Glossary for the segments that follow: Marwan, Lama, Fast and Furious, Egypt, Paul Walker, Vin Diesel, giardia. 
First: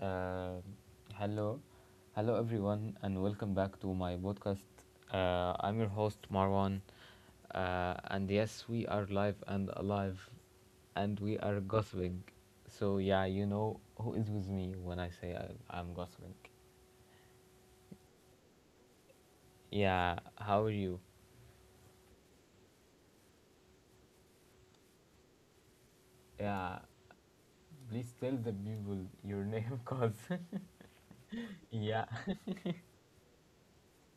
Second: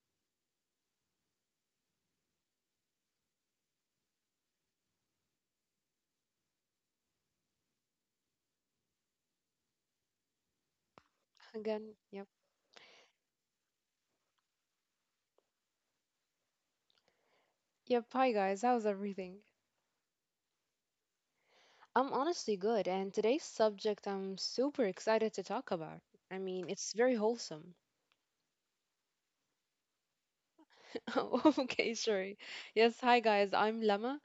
Uh, hello, hello, everyone, and welcome back to my podcast. I'm your host, Marwan. And yes, we are live and alive, and we are Again, gossiping. yep. So, yeah, you know who is with me when I say I'm gossiping. Yep, hi guys, how's everything? Yeah, how are you? I'm honestly good, and today's subject I'm super excited to talk about. I mean, Yeah, it's very wholesome. please tell the people your name, cause Oh, okay, yeah, sure. Yes, hi guys, I'm Lama.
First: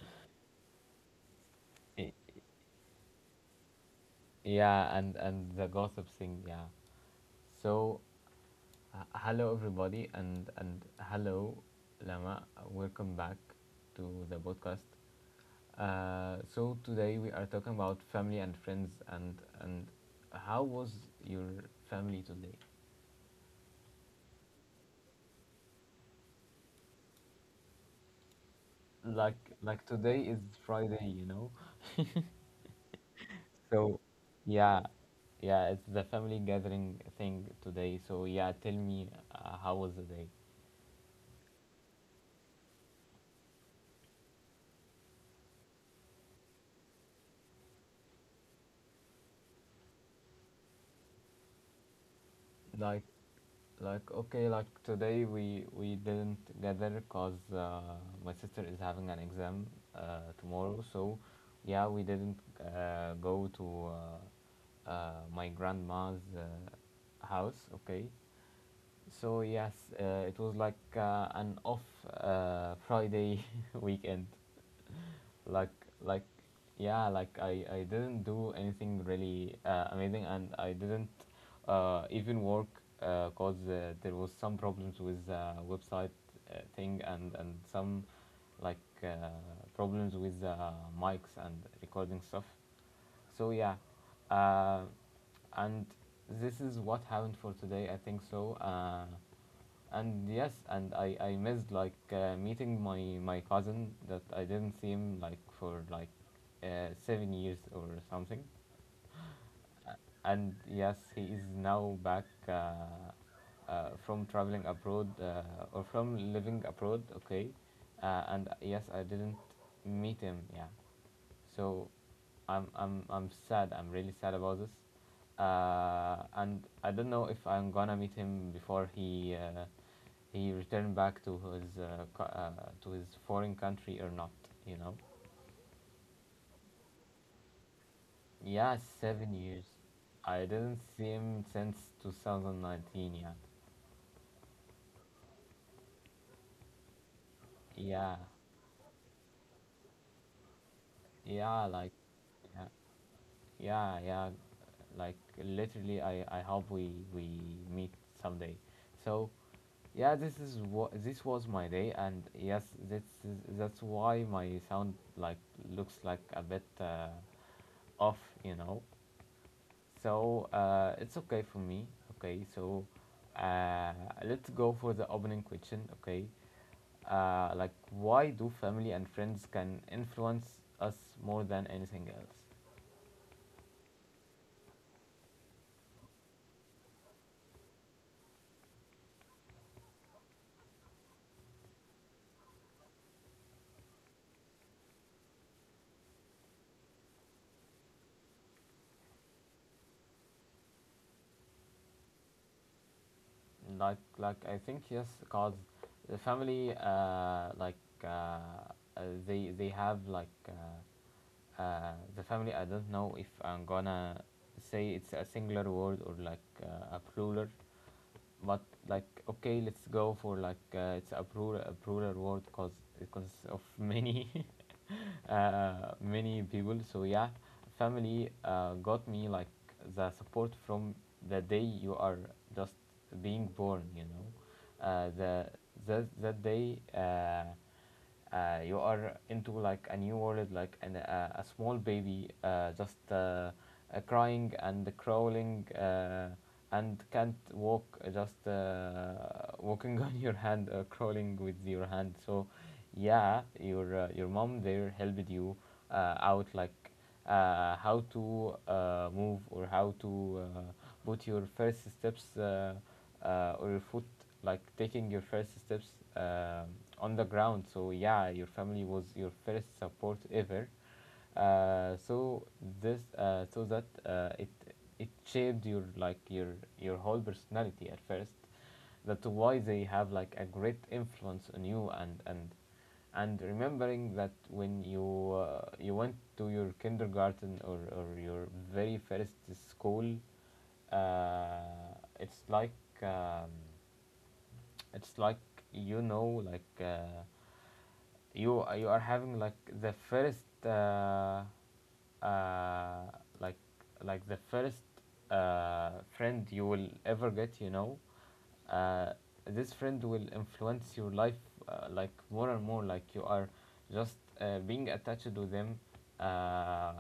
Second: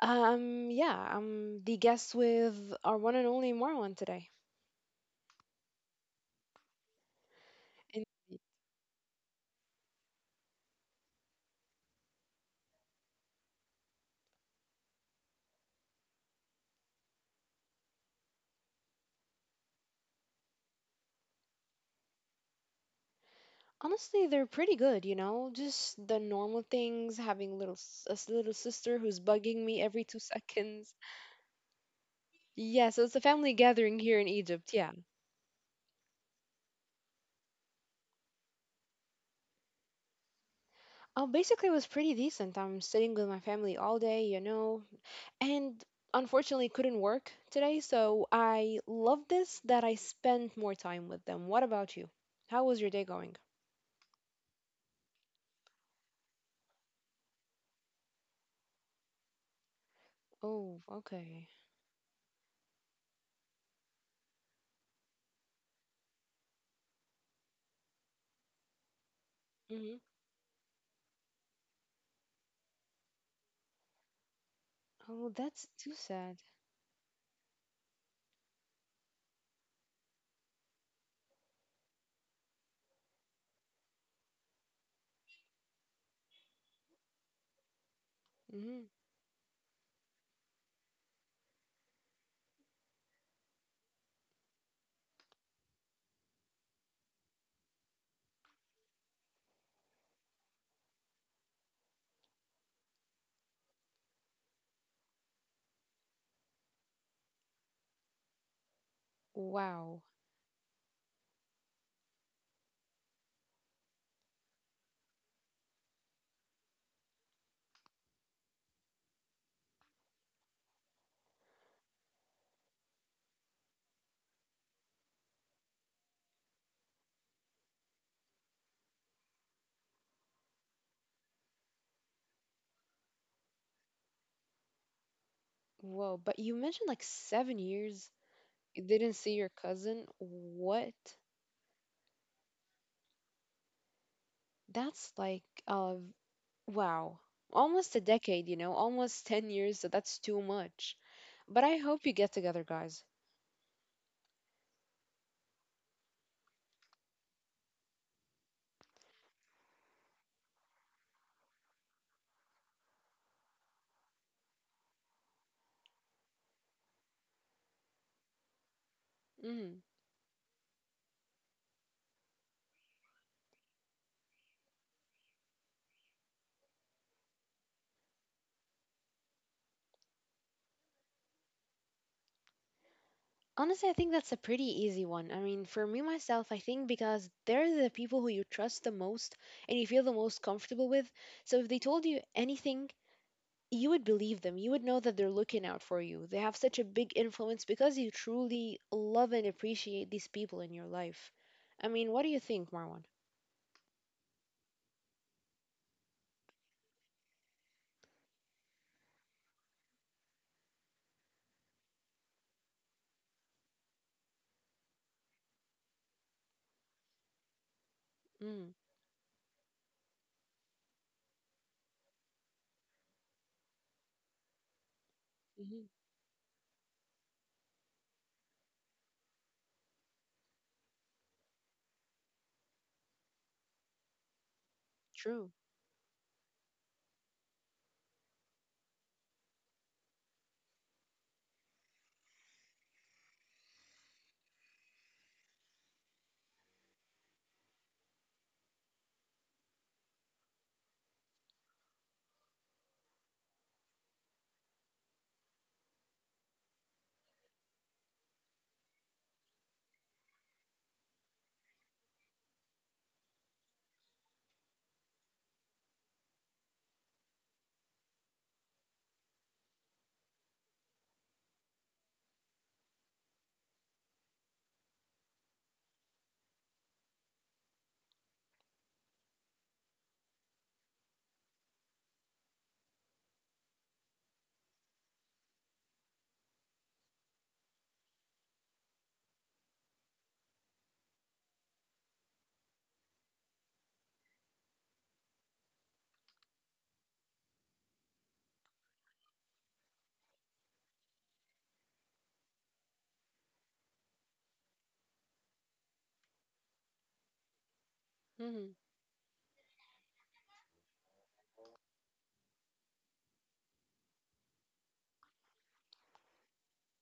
Yeah, I'm the Y- guest with our one and only Marwan today. yeah, and the gossip thing, yeah. So And hello, everybody, and hello, Lama. Welcome back to the podcast. So today we are talking about family and friends, and how was your family today? honestly, they're pretty good, you know? Just the normal things, having a little sister who's Like bugging me like every today 2 is seconds. Friday, you know. Yeah, so it's a family gathering So here in Egypt, yeah, yeah. yeah, it's the family gathering thing today. So yeah, tell me, how was the day? Basically, it was pretty decent. I'm sitting with my family all day, and unfortunately couldn't work today, so I love this that I spent more time with them. What about you? How was your Like day going? Like okay, like today we didn't gather cause my sister is having an exam Oh, tomorrow. So okay. yeah, we didn't go to my grandma's house. Okay, so yes, Hmm. It was like an off Friday weekend, Oh, that's like too like sad. yeah, like I didn't do anything really amazing, and I didn't even work because there was some problems with website thing, and some, like Hmm. uh, problems with mics and recording stuff, so yeah, uh, and this is what happened for today, I think. So and yes, and I missed like meeting my cousin that I didn't see him like for like 7 years or something. Wow. And yes, he is now back from traveling abroad, or from living abroad, okay. And yes, I didn't meet him, yeah. So I'm sad, I'm really sad about this. And I don't know if I'm gonna meet him before he returned back to his to his foreign country or not. You know. Whoa, but you mentioned like 7 years. Yeah, You didn't seven see your years. cousin? I didn't What? see him since 2019 yet. That's like wow. Almost a Yeah, decade, almost 10 years, so that's too much. yeah, But I like, hope you get yeah, together, guys. yeah, yeah. Like literally, I hope we meet someday. So yeah, this is what this was my day, and yes, that's why my sound looks like a bit off, you know. Mm. So it's okay for me. Okay, so uh, let's go for the opening question. Okay, like, why do family and friends can influence us more than anything else? Honestly, I think that's a pretty easy one. I mean, for me myself, I think because they're the people who you trust the most and you feel the most comfortable with. So if they told you anything, you would believe them. You would know that they're looking out for you. They have such a big influence because you truly love and appreciate these people in your life. I mean, what do you think, Marwan? Like I think yes, cause the family, uh, they have like. The family, I don't know if I'm gonna say it's a singular word or like a plural, but Mm. like okay, let's go for like it's a plural word because it consists of many many people. So yeah, family got me like the support from the day you are just being born, you know, uh, the True. that, that day, you are into like a new world, like a small baby, just crying and crawling, and can't walk, just walking on your hand or crawling with your hand. So yeah, your mom there helped you out, like how to move, or how to put your first steps, or your foot, like taking your first steps um on the ground. So yeah, your family was your first support ever, so this so that it it shaped your like your whole personality at first. That's why they have like a great influence on you, and remembering that when you you went to your kindergarten, or your very first school, uh, it's like, um, it's like you know, like you you are having like the first, uh, like the first uh, friend you will ever get, you know. Hmm. Uh, this friend will influence your life, like more and more, like you are just being attached to them, uh,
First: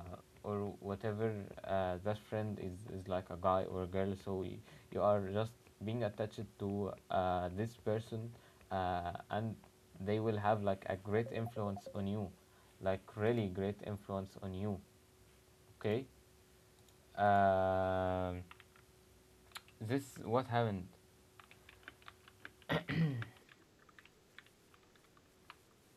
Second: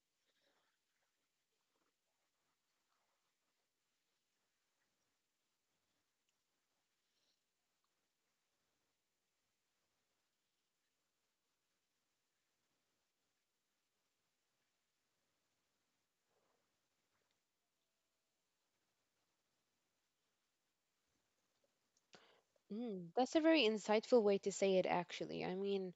or whatever, that friend is like a guy or a girl. So you are just being attached to this person, and they will have like a great influence on you, like really great influence on you, okay. Um, this what happened. Hmm. That's a very insightful way to say it, actually. I mean,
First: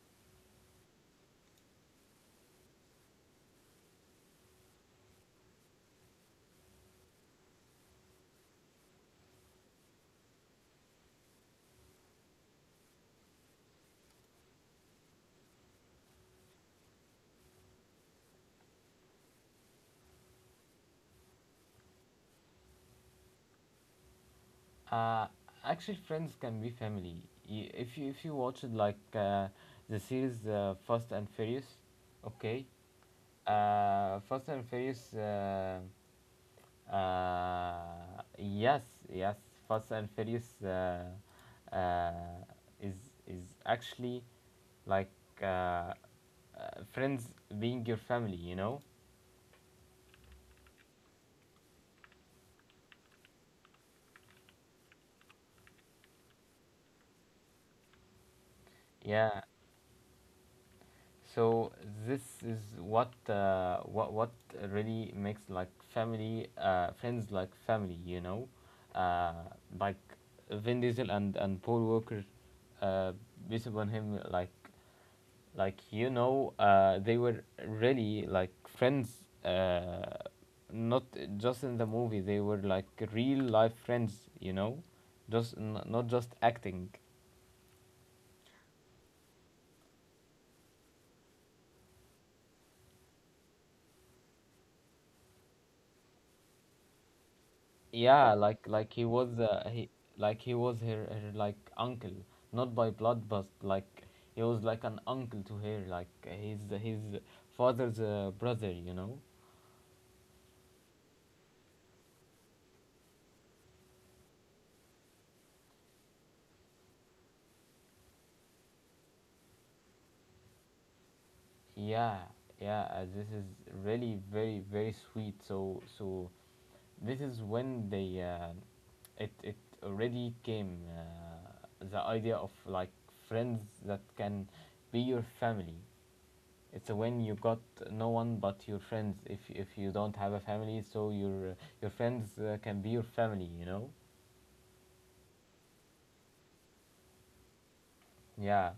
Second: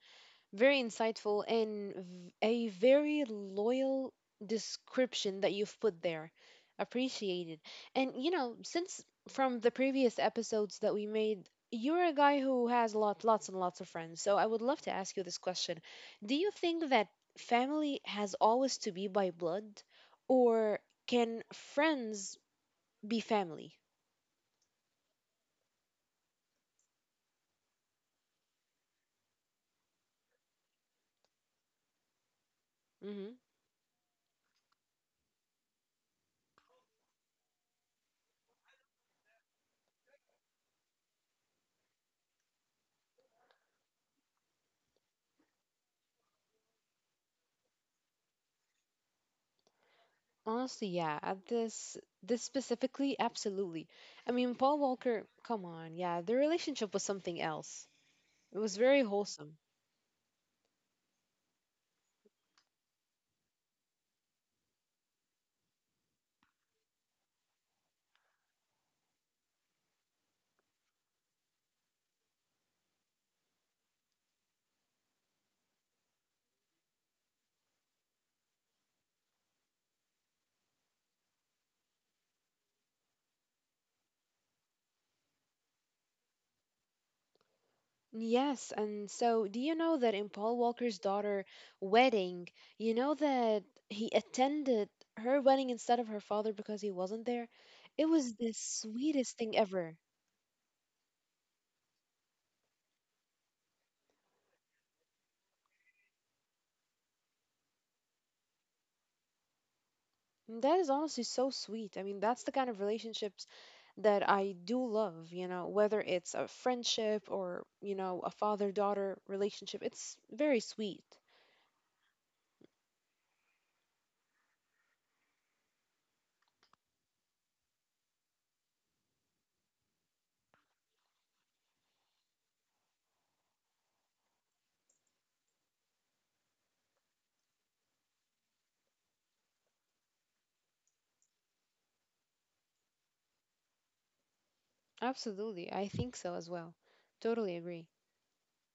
very insightful and a very loyal description that you've put there. Appreciated. And since from the previous episodes that we made, you're a guy who has lots and lots of friends. So I would love to ask you this question. Do you think that family has always to be by blood, or can friends be family? Uh, actually friends can be family. If you if you watched like the series, Fast and Furious, okay, Fast and Furious, yes, yes. Fast and Furious uh, is actually like uh, uh, friends being your family, you know. Honestly, yeah, at this specifically, absolutely. I mean, Paul Walker, come on, yeah, the relationship was something else. It was very Yeah. wholesome. So this is what really makes like family, friends like family, you know. Uh, like Vin Diesel and Paul Walker, uh, based on him, you know, they were really like friends, not just in the movie, they were like real life friends, you know, just not just acting. Yes, and so do you know that in Paul Walker's daughter wedding, you know that he attended her wedding instead of her father because he wasn't there? It Yeah, was the like he was sweetest thing ever. He was her like uncle, not by blood, but like he was like an uncle to her, like his father's brother, you know. And that is honestly so sweet. I mean, that's the kind of relationships that I do love, whether it's a friendship or a father-daughter relationship. It's very sweet. Yeah, yeah, this is really very very sweet. So so, this is when they, it it already came the idea of like friends that can be your family. It's when you got no one but your friends. If you don't have a family, so your friends can be your family. You know. Absolutely. I think so as well. Totally agree. Yeah.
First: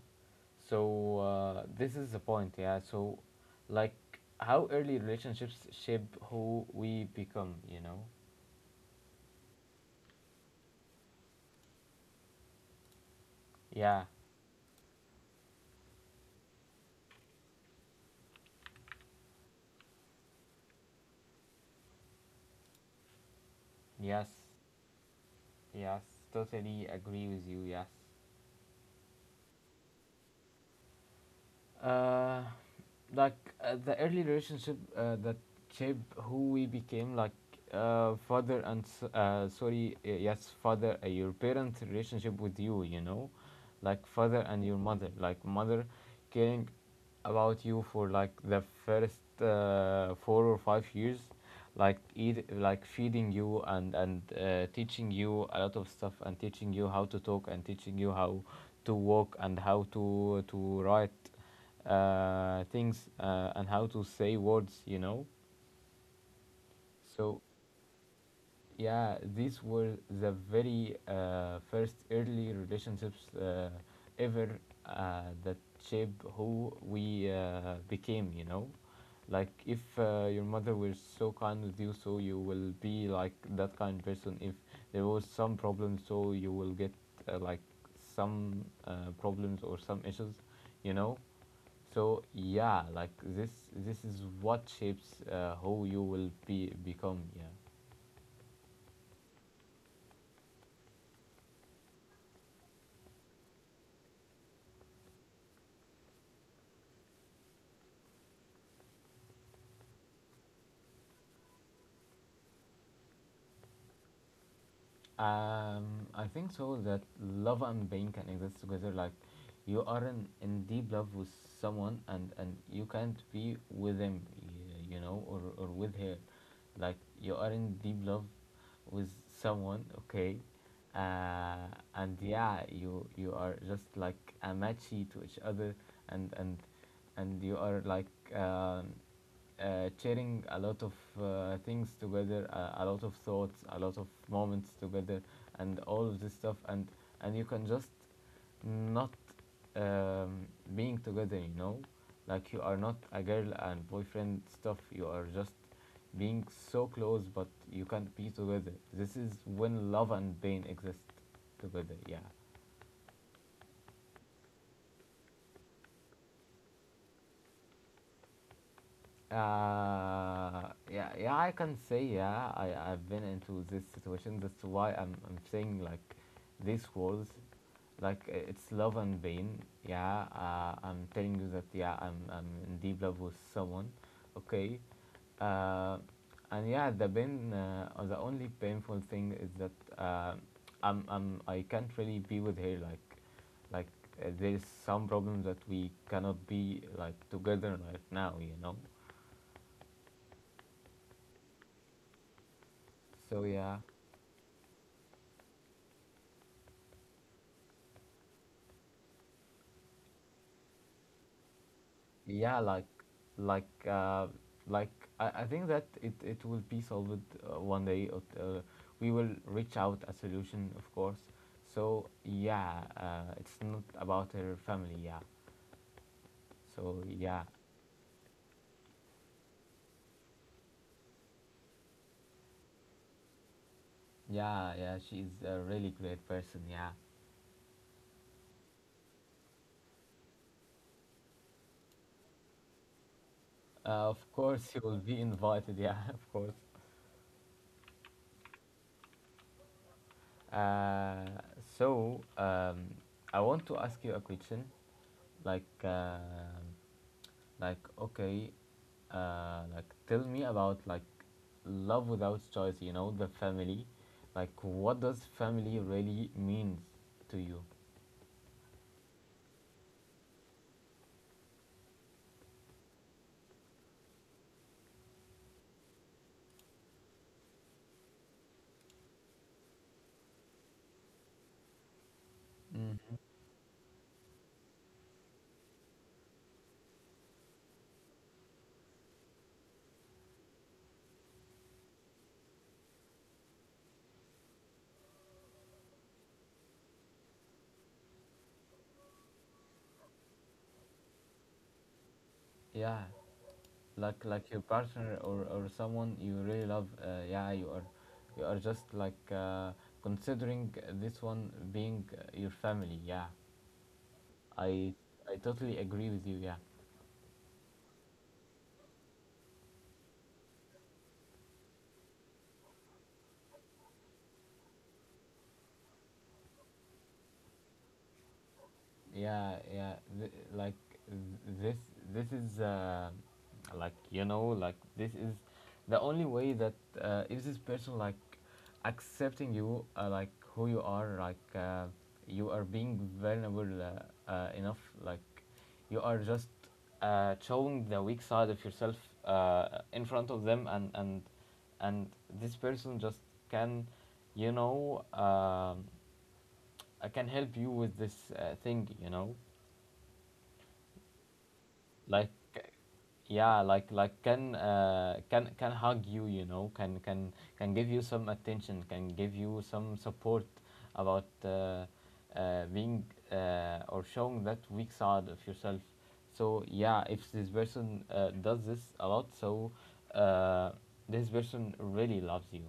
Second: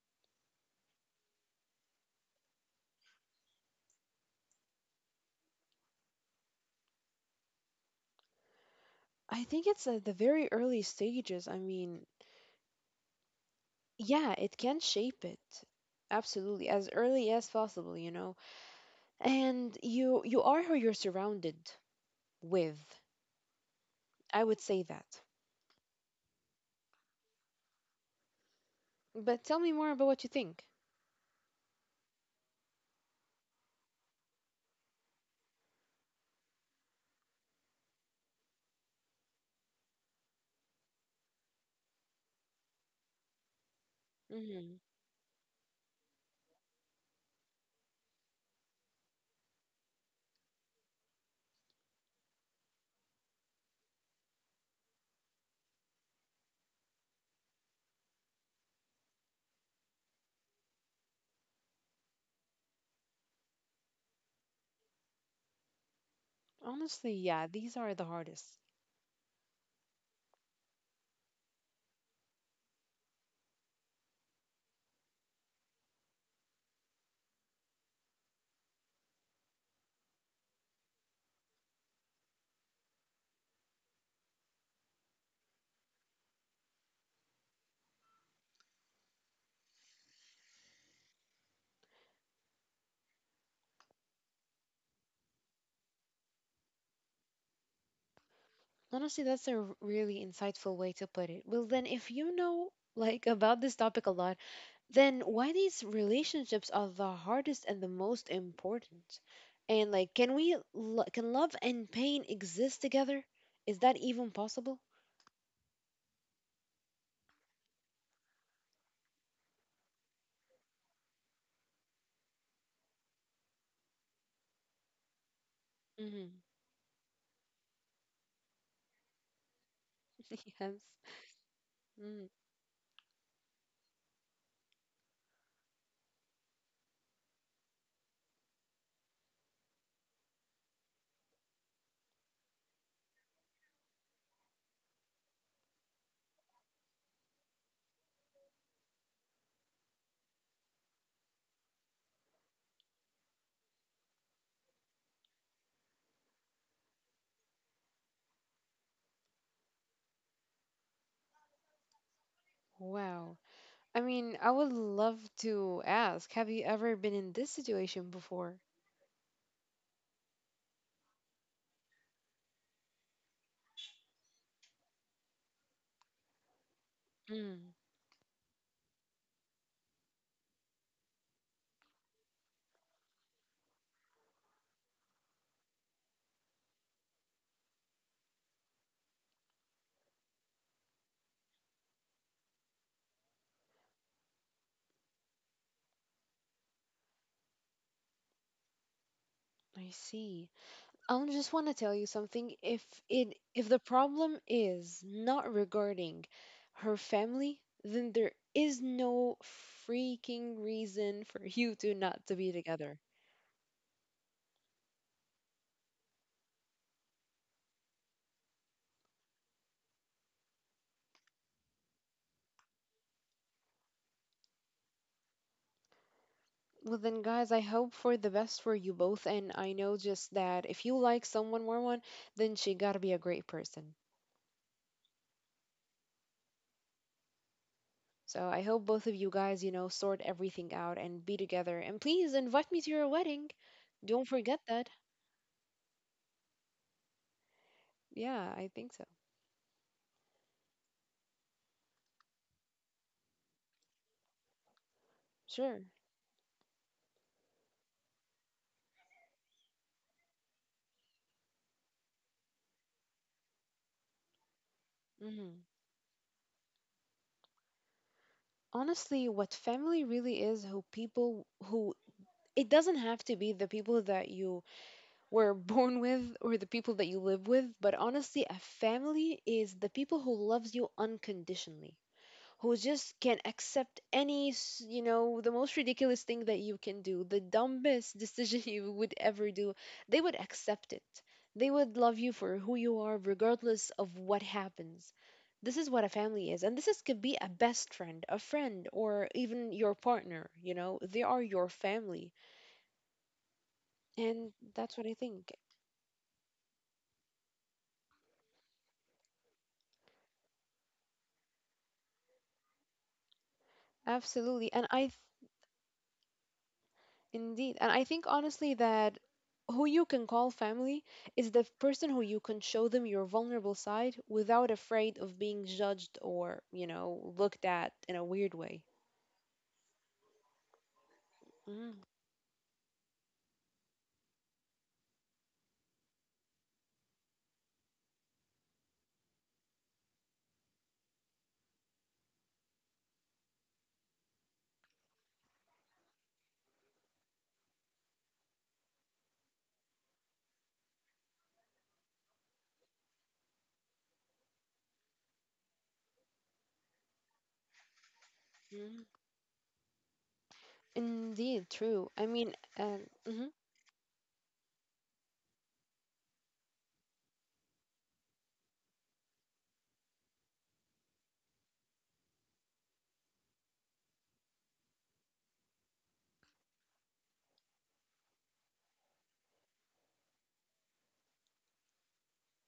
So this is the point. Yeah. So, like, how early relationships shape who we become. You know. I think it's at the very early stages. I mean, Yeah. yeah, it can shape it. Absolutely, as early as possible. And you are who you're surrounded with. Yes. I would say that. Yes. Totally agree with you. Yes. But tell me more about what you think. uh, like the early relationship that shaped who we became, like father and s- sorry yes, father, your parent relationship with you, you know, like father and your mother, like mother caring about you for like the first 4 or 5 years, like feeding you, and teaching you a lot of stuff, and teaching you how to talk, and teaching you how to walk, and how to write things, and how to say words, you know. Honestly, So yeah, these are the hardest. yeah, these were the very first early relationships ever, that shaped who we became, you know? Like, if your mother was so kind with you, so you will be like that kind person. If there was some problem, so you will get, uh, like some problems or some issues, you know? So yeah, this is what shapes who you will be become. Yeah. Honestly, that's a really insightful way to put it. Well, then, if you know like about this topic a lot, then why these relationships are the hardest and the most important? And like, can we can love and pain exist together? Is that even possible? I think so that love and pain can exist together. Like you are in deep love with someone, and you can't be with him, you know, or with her, Hmm. like you are in deep love with someone, okay. Yes. Uh, and Mm. yeah, you are just like a matchy to each other, and and and you are like, um, sharing a lot of things together, a lot of thoughts, a lot of moments together, and all of this stuff, and you can just not, um, being together, you know? Like you are not a girl and boyfriend stuff, you are just being so close, but you can't be together. This is when love and pain exist together, yeah. Wow. I mean, I would love to ask, have you ever been in this situation before? Yeah, yeah, I can say, yeah, I've been into this situation. That's why I'm saying like these words, Mm. like, it's love and pain. Yeah, I'm telling you that, yeah, I'm in deep love with someone, okay? Uh, and yeah, the pain, the only painful thing is that I can't really be with her, like, like there is some problem that we cannot be like together right now, you know. I see. I just want to tell you something. If it So if yeah, the problem is not regarding her family, then there is no freaking reason for you two not to be yeah, like, together. like, uh, like I think that it will be solved one day. We will reach out a solution, of course. So yeah, it's not about her family. Yeah. Well So then, yeah, guys, I hope for the best for you both, and I know just that if you like someone, Marwan, then she gotta be a great person. yeah, yeah. She's a really great person. Yeah. So I hope both of you guys, sort everything out and be together. And please invite me to your wedding. Of Don't forget course, you that. will be invited. Yeah, of course. Yeah, I think so. Uh, so um, I want to ask you a question, like. Sure. um like, okay, like tell me about like love without choice. You know, the family. Like, what does Mhm. family really means to you? Honestly, what family really is, who people who, it doesn't have to be the people that you were born with or the people that you live with, but honestly, a family is the people who loves you unconditionally, who just hmm can accept any, the most ridiculous thing that you can do, the dumbest decision you would ever do, they would accept it. They would love you for who you are, regardless of what happens. This is what a family is, and this is could be a best friend, a friend, or even your partner. They are your family, Yeah, like and your that's what I partner, think. or someone you really love. Yeah, you are, you are just like considering this one being your family. Yeah, Absolutely, and I I. I totally agree with you. Yeah. Indeed. And I think honestly that who you can call family is the person who you can show them your vulnerable side without afraid of being judged or looked at in a weird way. Yeah, yeah, th- like th- this Mm. this is this is the only way that if this person accepting you, like who you are, you are being vulnerable enough, like you are just showing the weak side of yourself in front of them, and this person just can, you know um, can help you with this thing, Mm. you know, Indeed, true. I like mean, um, mhm. Can, can hug you, you know, can give you some attention, can give you some support about being or showing that weak side of yourself. So yeah, if this person does this a lot, so uh, this person really loves you.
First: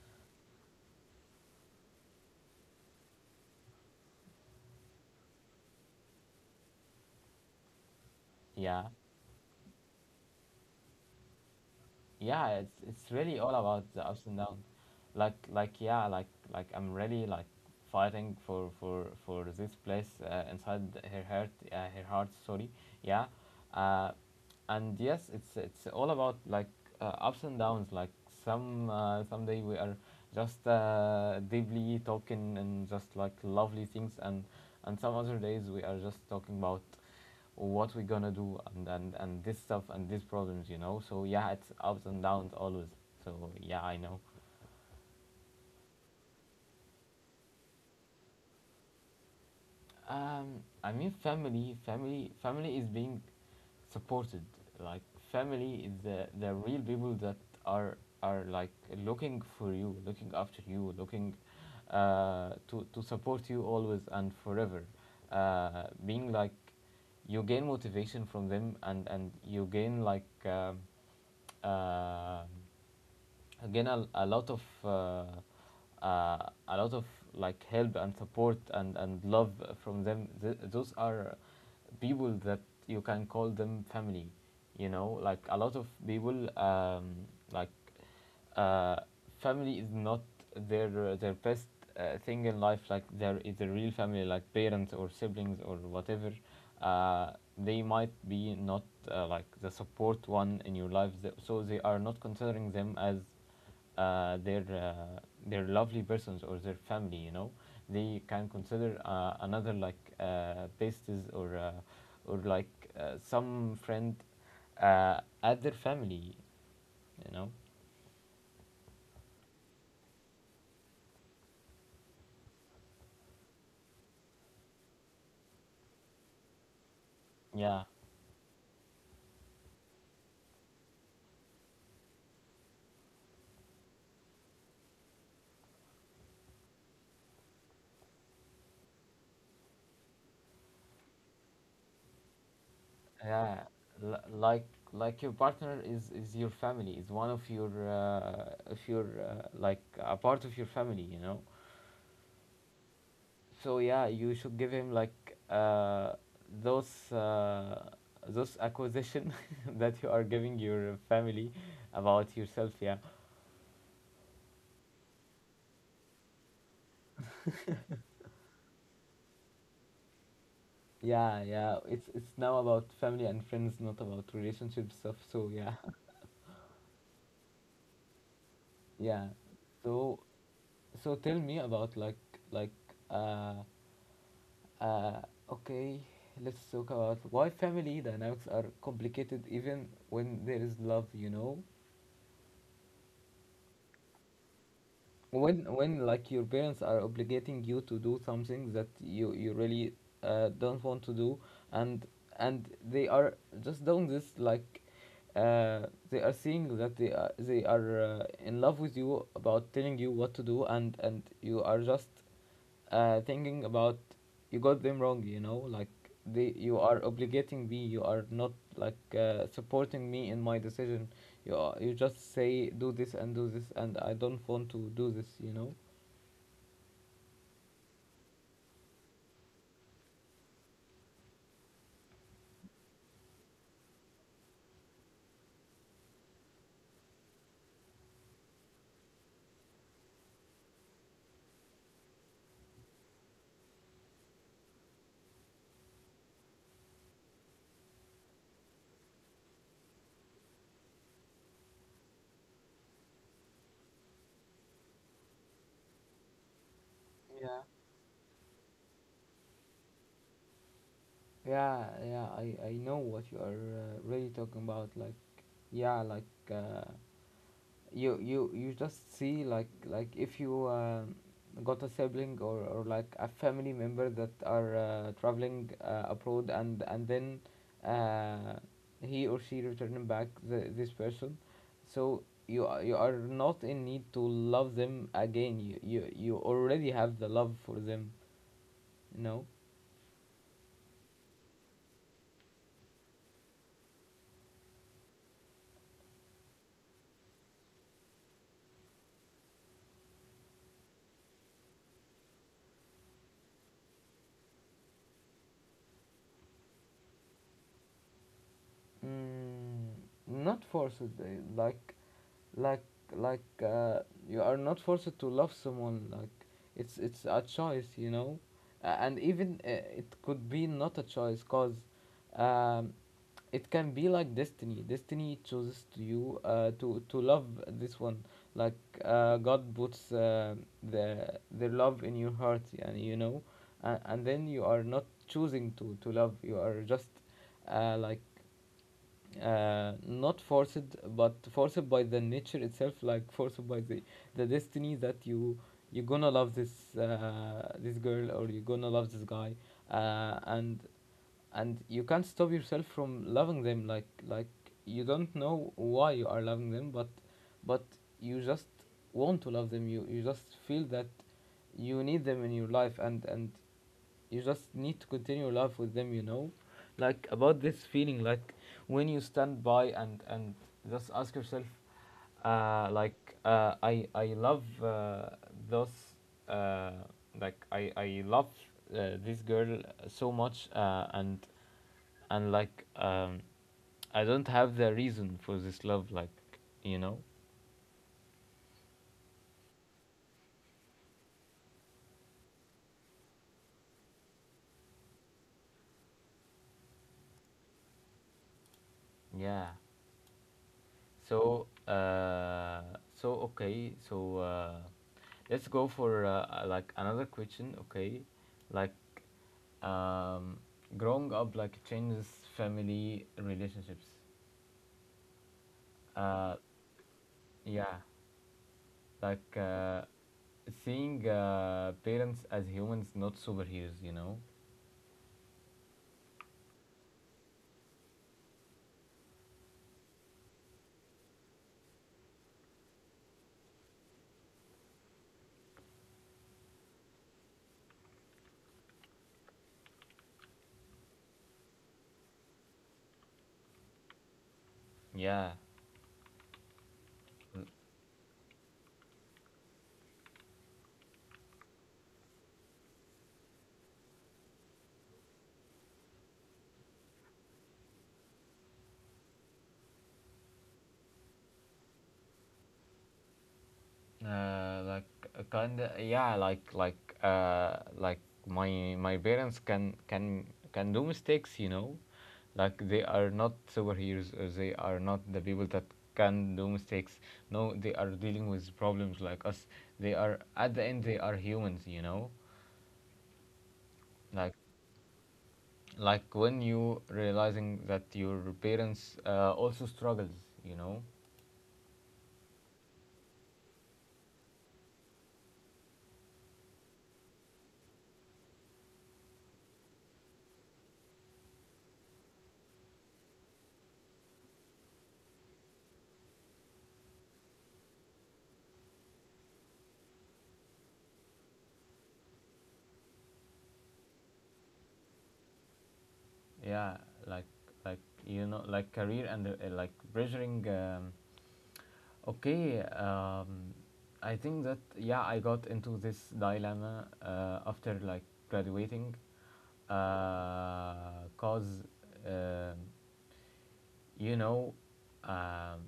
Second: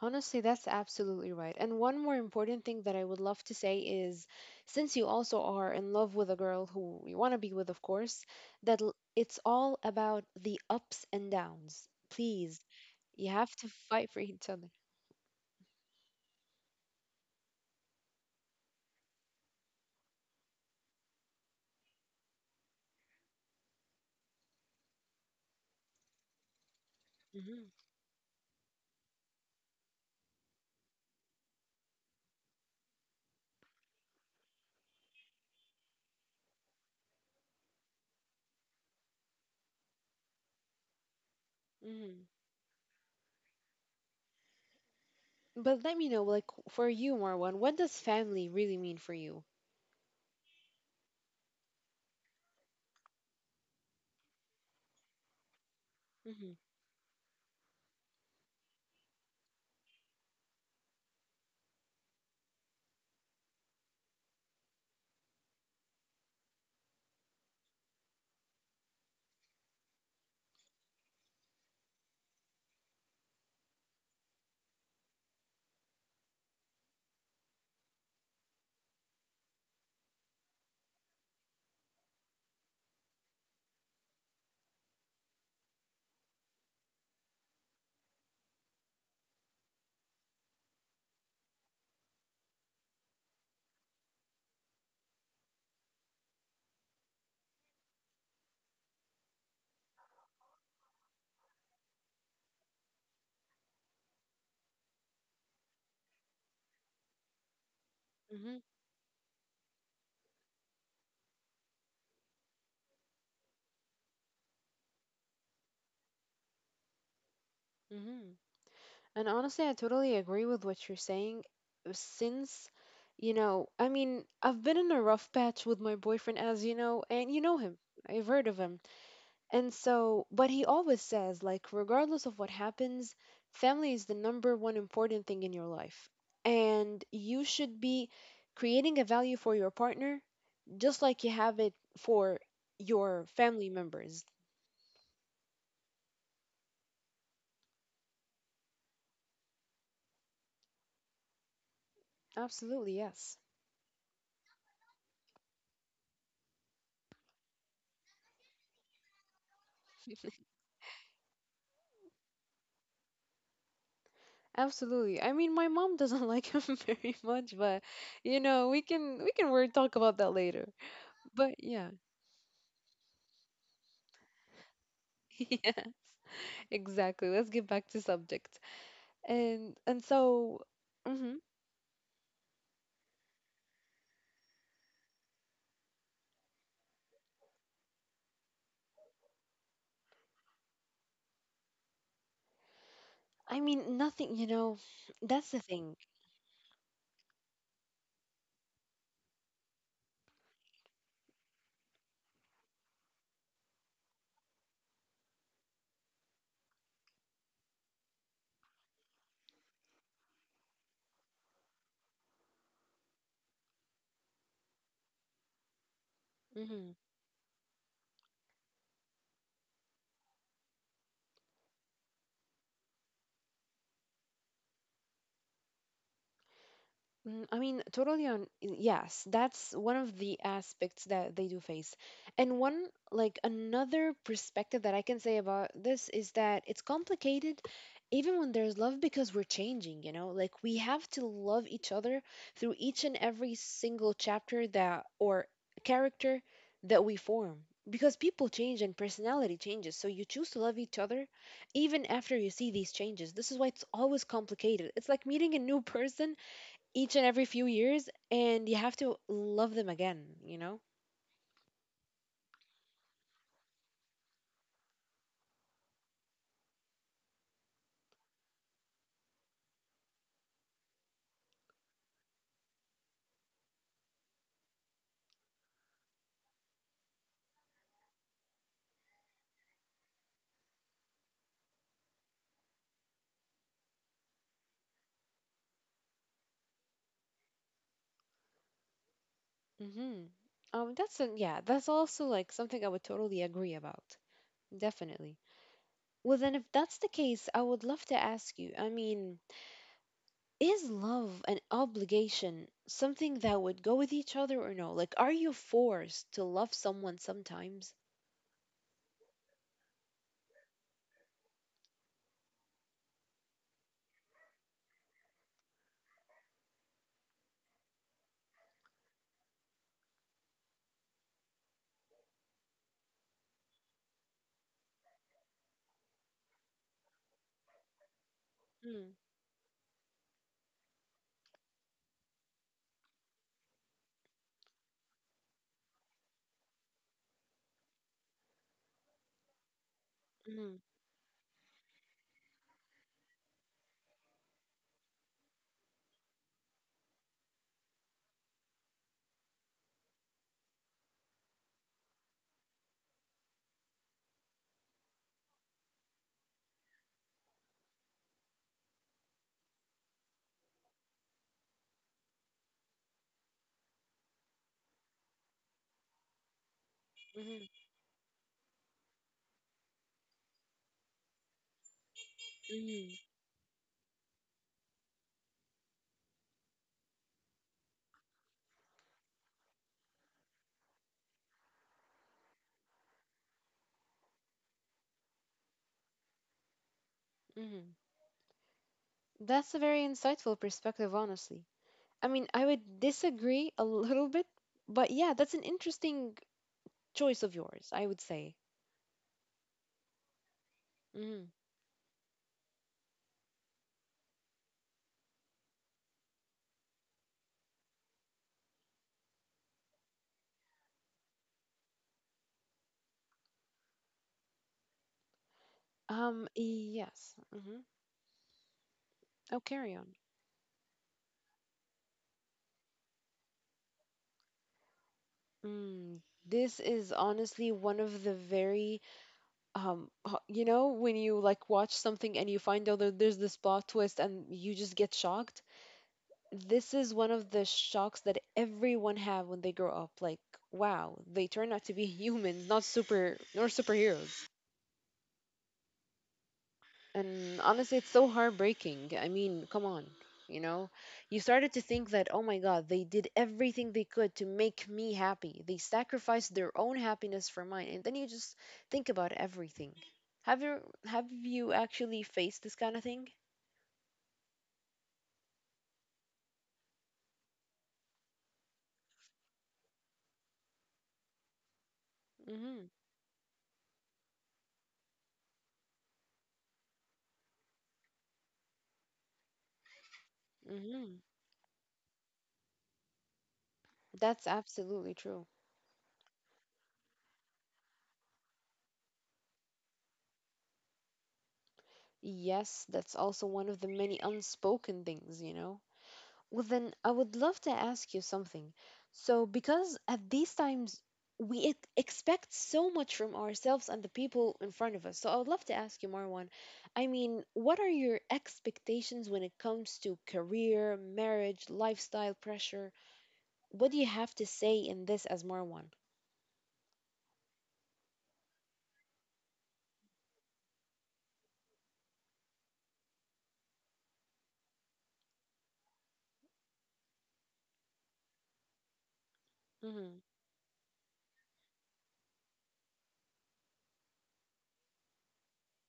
Honestly, that's absolutely right. And one more important thing that I would love to say is since you also are in love with a girl who you want to be with, of course, that Yeah, it's all about the ups and downs. yeah, Please. it's You really have all to about the fight for ups and each downs. other. like like yeah like I'm really fighting for this place inside her heart, her heart, sorry. Yeah, uh and yes, it's all about, like, ups and Mhm. downs. Like, someday we are just deeply talking and just like lovely things, and some other days we are just talking about or what we're gonna do, and this stuff and these problems, you know. So yeah, it's ups and Mhm. downs always. So yeah, I know. But let me know, like for you, Marwan, what does family really mean for you? I mean, family is being supported, like family is the Mhm. real people that are like looking for you, looking after you, looking to support you always and forever, being like you gain motivation from them, and you gain, like, uh, again uh, a lot of like help and support and love from them. Those are people that you can call them family, you know. Like a lot of people, like uh, family is not their best thing in life. Like, there is a real family, like parents or siblings or whatever. uh, they might be not like the support one in your life. So they are not considering them as uh, their uh, their lovely persons or their family, you know. They can Mhm. consider, another, like, besties or, or like some friend at their family, you know. Mhm. And honestly, I totally agree with what you're saying. Since, you know, I mean, I've been in a rough patch with my boyfriend, as you know, and you know him. Yeah, I've heard of him. And so, but he always says, like, regardless of what happens, family is the number one important thing in your life. And you should be creating a value for your partner just like you have it for your yeah. family L- members. like like, your partner is your family, is one of your, like, a part of your family, you know. Absolutely, yes. So yeah, you should give him, like, uh, those uh, those acquisition that you are giving your family about yourself. Yeah, Absolutely. I mean, my mom doesn't like him very much, but we can we talk about that later. yeah, But yeah, yeah. it's now about family and friends, not about relationship stuff. So yeah, Yeah. Exactly. Let's get back to subject. yeah. And So so, so mhm. tell me about, like, like uh uh okay. Let's talk about why family dynamics are complicated even when there is love. You know, I mean, nothing, that's the when thing. Like your parents are obligating you to do something that you really don't want to do, and and they are just doing this, like they are seeing that they are in love with you about telling you what to do, and you are just thinking about, you got them wrong. You know, like they, you Hmm. are obligating me. You are not, like, supporting me in my decision. You are, you just say, do this, and I don't want to do this. You Mm, I mean, totally on. Yes, that's one of the aspects that they do face. And one, like, another perspective that I can say about this is that it's complicated even when there's love because we're changing, you know? Like, we have to love each other through each and every single chapter that, or character that we form. Because people change and personality changes. So you choose to love each other even after you see these changes. This is why it's always complicated. It's like meeting a new person each and every know. few years, and you have to love them again, you know? Yeah, yeah, I know what you are really talking about. Like, yeah, uh, you just see, like if you got a sibling, or like a family member that are traveling abroad, and then uh, he or she returning back the, this person, so you are not in need to love them again. You already have the love for them, you know. Hmm. That's a, yeah, that's also like something I would totally agree about, definitely. Well then, if that's the case, I would love to ask you. I mean, is love an obligation, something that would go with each other, or no? Like, are you forced to love someone sometimes? Mm, not forced, like like like uh, you are not forced to love someone, like it's a choice, you know. And even, it could be not a choice, cause um, it can be like destiny. Destiny chooses to you to love this one, like Mm. God puts the their love in your heart, and you know. And then you are not choosing to love, you are just uh, like not Mhm. forced, but forced by the nature itself, like forced by the destiny that you you're gonna love this, this girl, or you're gonna love this guy. Uh, and and you can't stop yourself from loving them. Like, you don't know why you are loving them, but you just want to love them. You just feel that you need them in your life, and you just need to continue life with them, you know. Like about Mhm. this feeling, like when you stand by and just ask yourself, Mhm. I love, those uh like, I love, this girl so much, and I don't have the reason for this love, like, you know. Mhm. That's a very insightful perspective, honestly. I mean, I would disagree a little bit, but yeah, that's an interesting choice of yours, I would say. Yeah. Mm. So, okay, so, let's go for, like, another question. Okay, like, um, growing up like changes family relationships. Uh, Yes. Mm-hmm. yeah, like Oh, carry uh, on. seeing, parents as humans, not superheroes. You know. Mm. This is honestly one of the very, you know, when you like watch something and you find out that there's this plot twist and you just get shocked. This is one of the shocks that everyone have when they grow up. Like, wow, they turn out to be humans, not super, nor superheroes. Yeah. And honestly, it's so heartbreaking. I mean, come on. You know, you started to think that, oh my God, they did everything they could to make me happy. They sacrificed their own happiness for mine. And then you just think about everything. Have you have you actually faced this kind of thing? Kinda, yeah, uh, like my parents can do mistakes, you know. Like, Hmm. they are not superheroes, or they are not the people that can do mistakes. No, they are dealing with problems like us. They are, at the end, Hmm. they are humans, you know. That's Like, absolutely true. When you realizing that your parents also struggles, you know. Yes, that's also one of the many unspoken things. Well, then I would love to ask you something. So, because at these times we expect so much from ourselves and the people in front of us. So, I would love to ask you, Marwan. I mean, what are your expectations when it comes to career, marriage, lifestyle pressure? What do you have to say in this as Marwan? Yeah, like, like career and, like pressuring, okay, I think that, yeah, I got into this dilemma after like graduating, Mm-hmm. Cause, um you know, um,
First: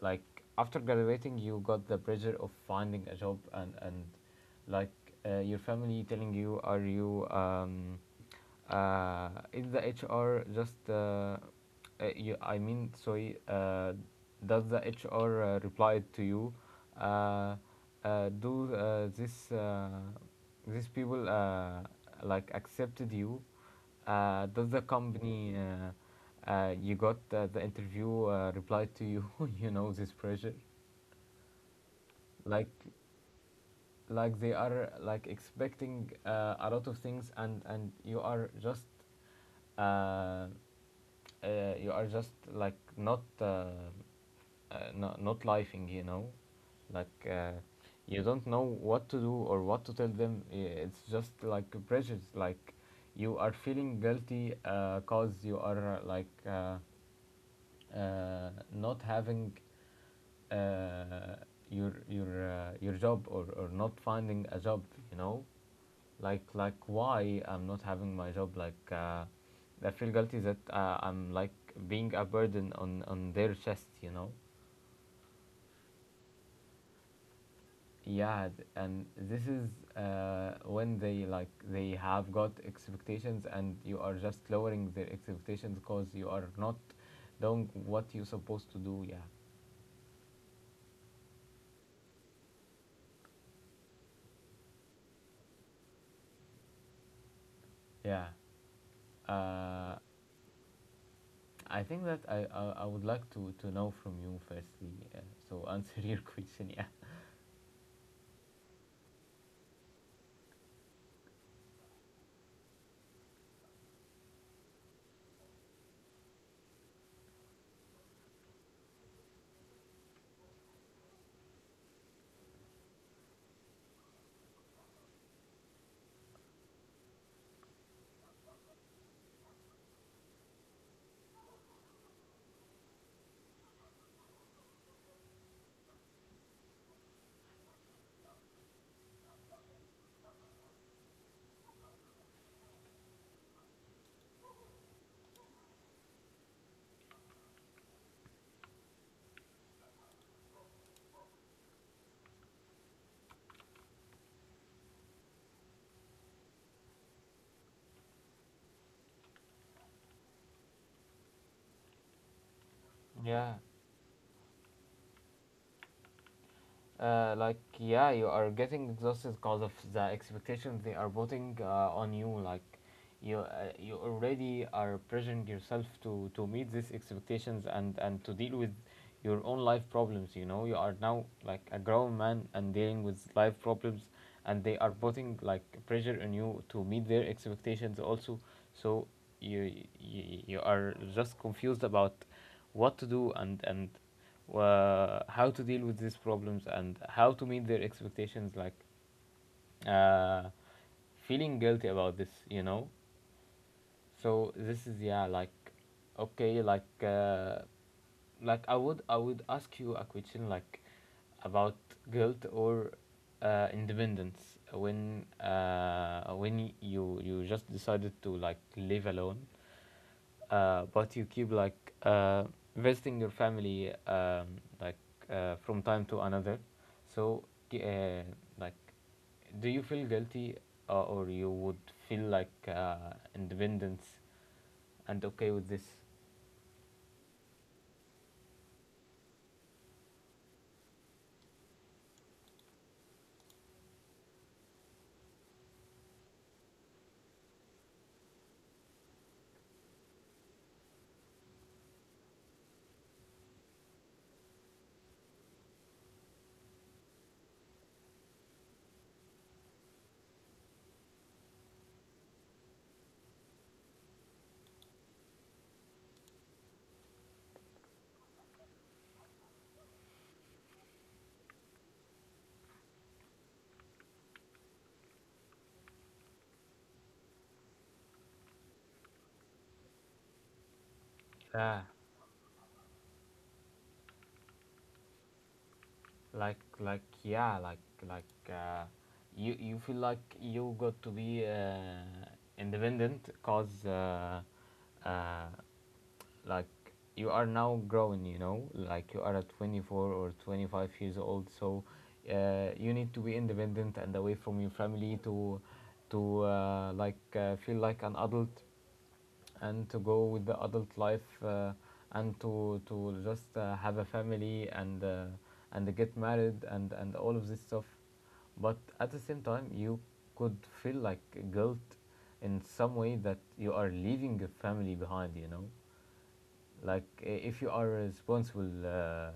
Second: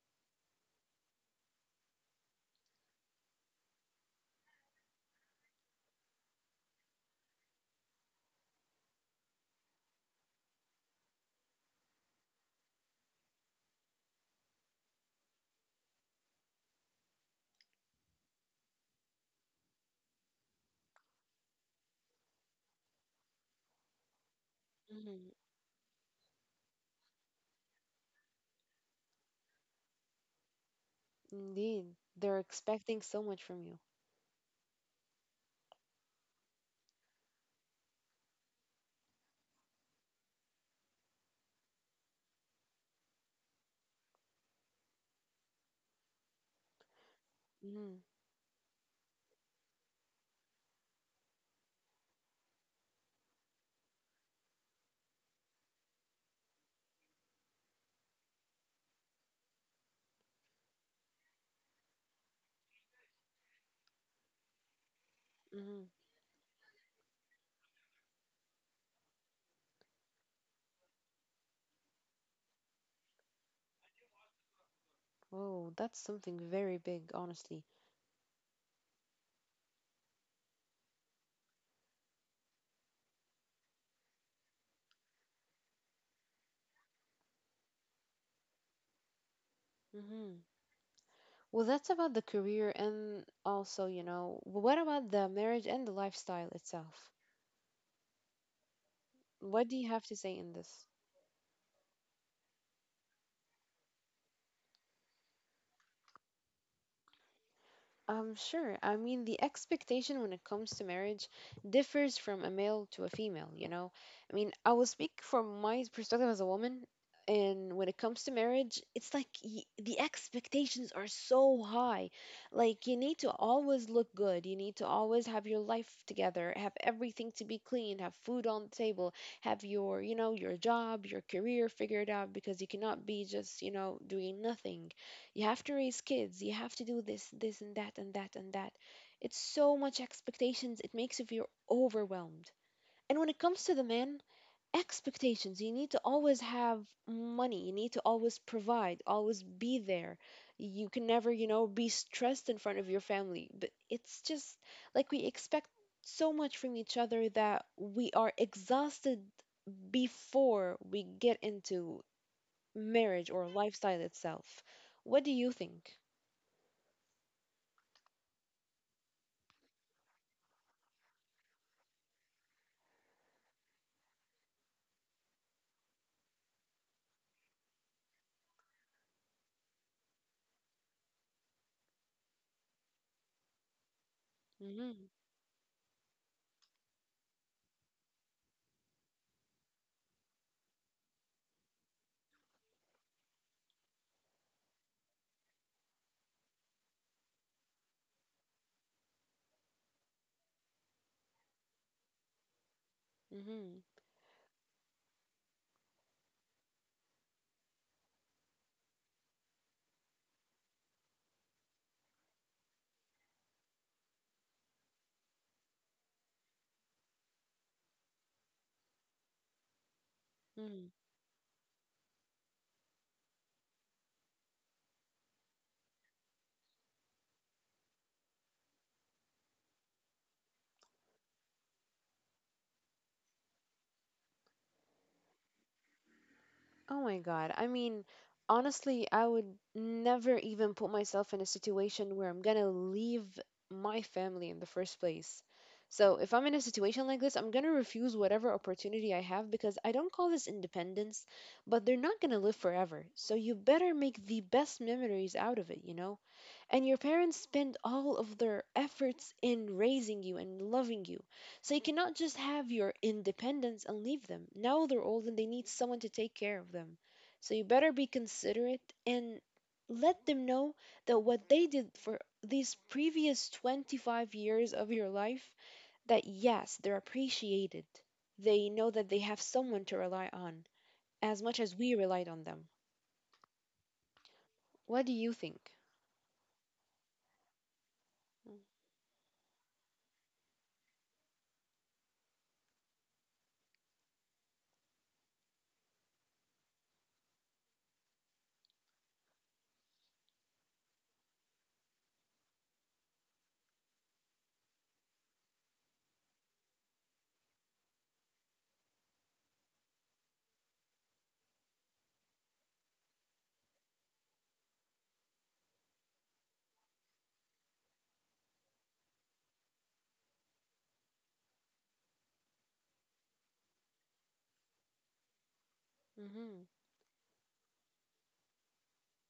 like after graduating, you got the pressure of finding a job, and like your family telling you, are you, is the HR just, you, I mean, sorry, does the HR reply to you? Uh, do, this, these people like accepted you? Does the Mm-hmm. company, you got, the interview, reply to you? You know, this pressure, Indeed, they're like, expecting so much from you. They are like expecting, a lot of things, and you are just, uh, you are just, like, not, not lifing, you know. like uh, Mm-hmm. you don't know what to do or what to tell them. It's just like pressures, like you are feeling guilty, cause you are, not having, uh, your your job, or not finding a job, you know. Mm-hmm. Like, why I'm not having my job, I feel guilty that, I'm like being a burden on their chest, you know. Whoa, that's something very big, honestly. Yeah, and this is, when they, like, they have got expectations, and you are just lowering their expectations because you are not doing what you're supposed to do. Yeah, Mm-hmm. Well, that's about the career and also, you know, what about the marriage and the lifestyle itself? yeah, What do uh, you have to say in this? I think that, I would like to know from you firstly, so answer your question. Yeah. Sure. I mean, the expectation when it comes to marriage differs from a male to a female, you know? I mean, I will speak from my perspective as a woman, and when it comes to marriage, it's like y the expectations are so high. Like, you need to always look good, you need to always have your life together, have everything to be clean, have food on the table, have your job, your career figured out, because you cannot be just, doing nothing. You have to raise kids, you have to do this, this and that and that and that. It's so much expectations, it makes you feel overwhelmed. And when it comes to the man expectations, you need to always have money, you need to always provide, always be there. You can never be stressed in front of your family, but it's just like we expect so much from each other that we are exhausted before we get into marriage or Yeah. lifestyle itself. What do you think? Like, yeah, you are getting exhausted because of the expectations they are putting on you. Like, you, you already are pressuring yourself to meet these expectations, and to deal with your own life problems. You know, you are now like a grown man and dealing with life problems, and they are Mhm. putting like pressure on you to meet their expectations also. So you, you are just confused about what to do, and how to deal with these problems, and how to meet their expectations. Like, uh, feeling guilty about this, you know. Mhm. So this is, yeah, like, okay, like, I would ask you a question, like about guilt, or, independence, when, you just decided to like live alone, Mhm. but you keep like, visiting your family, like from time to another. So, uh, like do you feel guilty, or you would feel like, independence and okay with this? Oh my God. I mean, honestly, I would never even put myself in a situation where I'm gonna leave my family in the first place. So if I'm in a situation like this, I'm gonna refuse whatever opportunity I have because I don't call this independence, but they're not gonna live forever. So you better make the best memories out of it, you know? And your parents spend all of their efforts in raising you and loving you. So you cannot just have your independence and leave them. Now they're old and they need someone to take care of them. So you better be considerate and let them know that what they did for these previous 25 years of your life, that yes, they're appreciated. They know that they have someone to rely on as much as Yeah. we relied on them. What do you think? like like yeah like like uh, you feel like you got to be, independent, cause, uh, like you are now growing, you know, like you are at 24 or 25 years old, so, you need to be independent and away from your family to feel like an adult, and to go with the adult life, and to just have a family, and, get married, and all of this stuff. But at the same time you could feel like guilt in some way, that you are leaving a family behind, you know. Mm-hmm. Like, if you are responsible, uh,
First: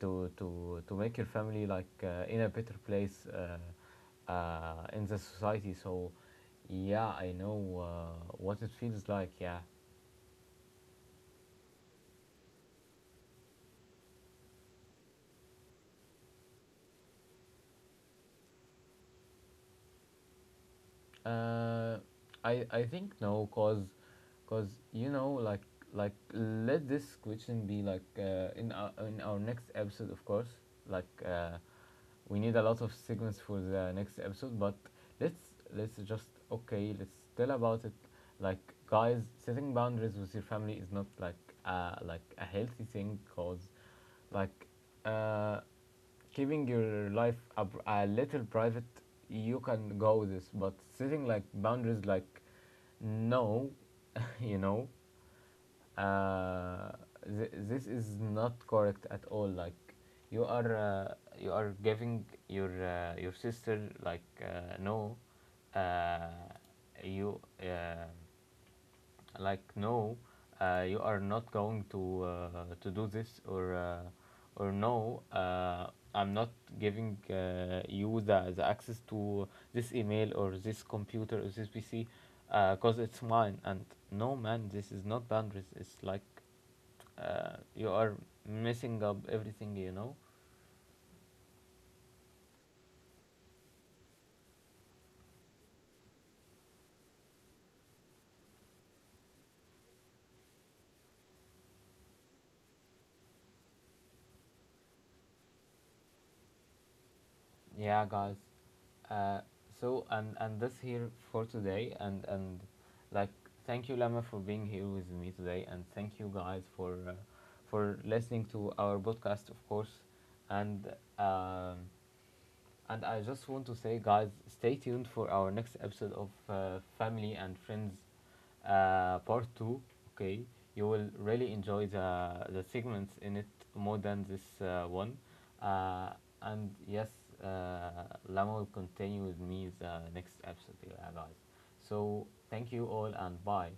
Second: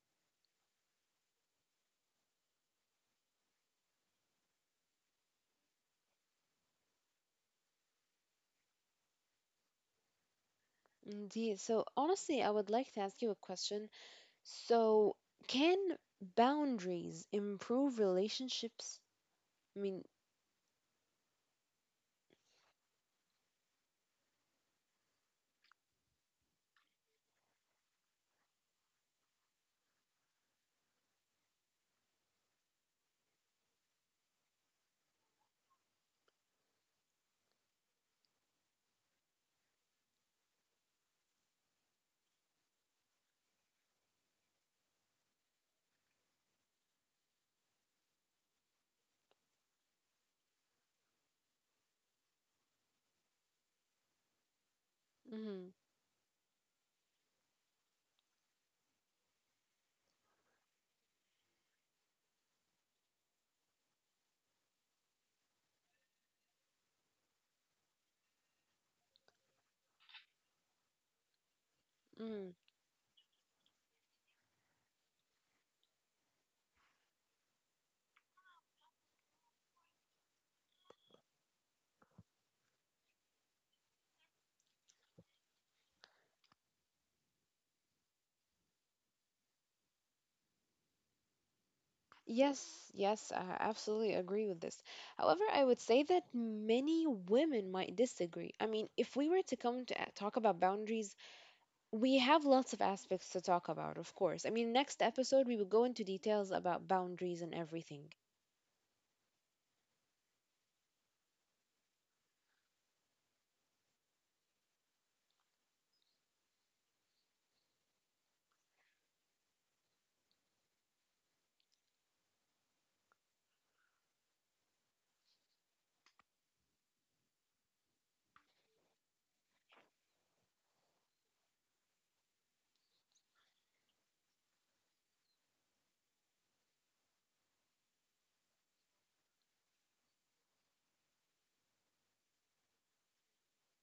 to to to make your family like, in a better place, in the society. So yeah, I know, what it feels like. Yeah. Indeed. So, honestly, I would like to ask you a question. So, can boundaries improve relationships? I mean, Uh, I think no, cause, cause you know, like let this question be like, in our next episode, of course. Like, we need a lot of segments for the next episode, but let's just okay, let's tell about it. Like, guys, setting boundaries with your family is not like, a healthy thing, cause, like, uh keeping your life a little private, you can go with this, but setting like boundaries, like, no, you know, mhm. uh, this is not correct at all. Like, you are, you are giving your, your sister, like, no, uh, you like no, you are not going to, Mm. To do this, or, no, I'm not giving, you, the access to this email or this computer or this PC, because it's mine, and no man, this is not boundaries. It's like, you are messing up everything, you know. Yes, yes, I absolutely agree with this. However, I would say that many women might disagree. I mean, if we were to come to talk about boundaries, we have lots of aspects to talk about, of course. I mean, next episode, we will go into details about boundaries and Yeah, everything. guys. Uh, so and that's here for today, and like thank you, Lama, for being here with me today, and thank you, guys, for, for listening to our podcast, of course. And, um, and I just want to say, guys, stay tuned for our next episode of, Family and Friends, Part 2. Okay, you will really enjoy the segments in it more than this, one. Uh, and yes, uh, Lama will continue with me the next episode, yeah, guys. So, thank you all, and bye.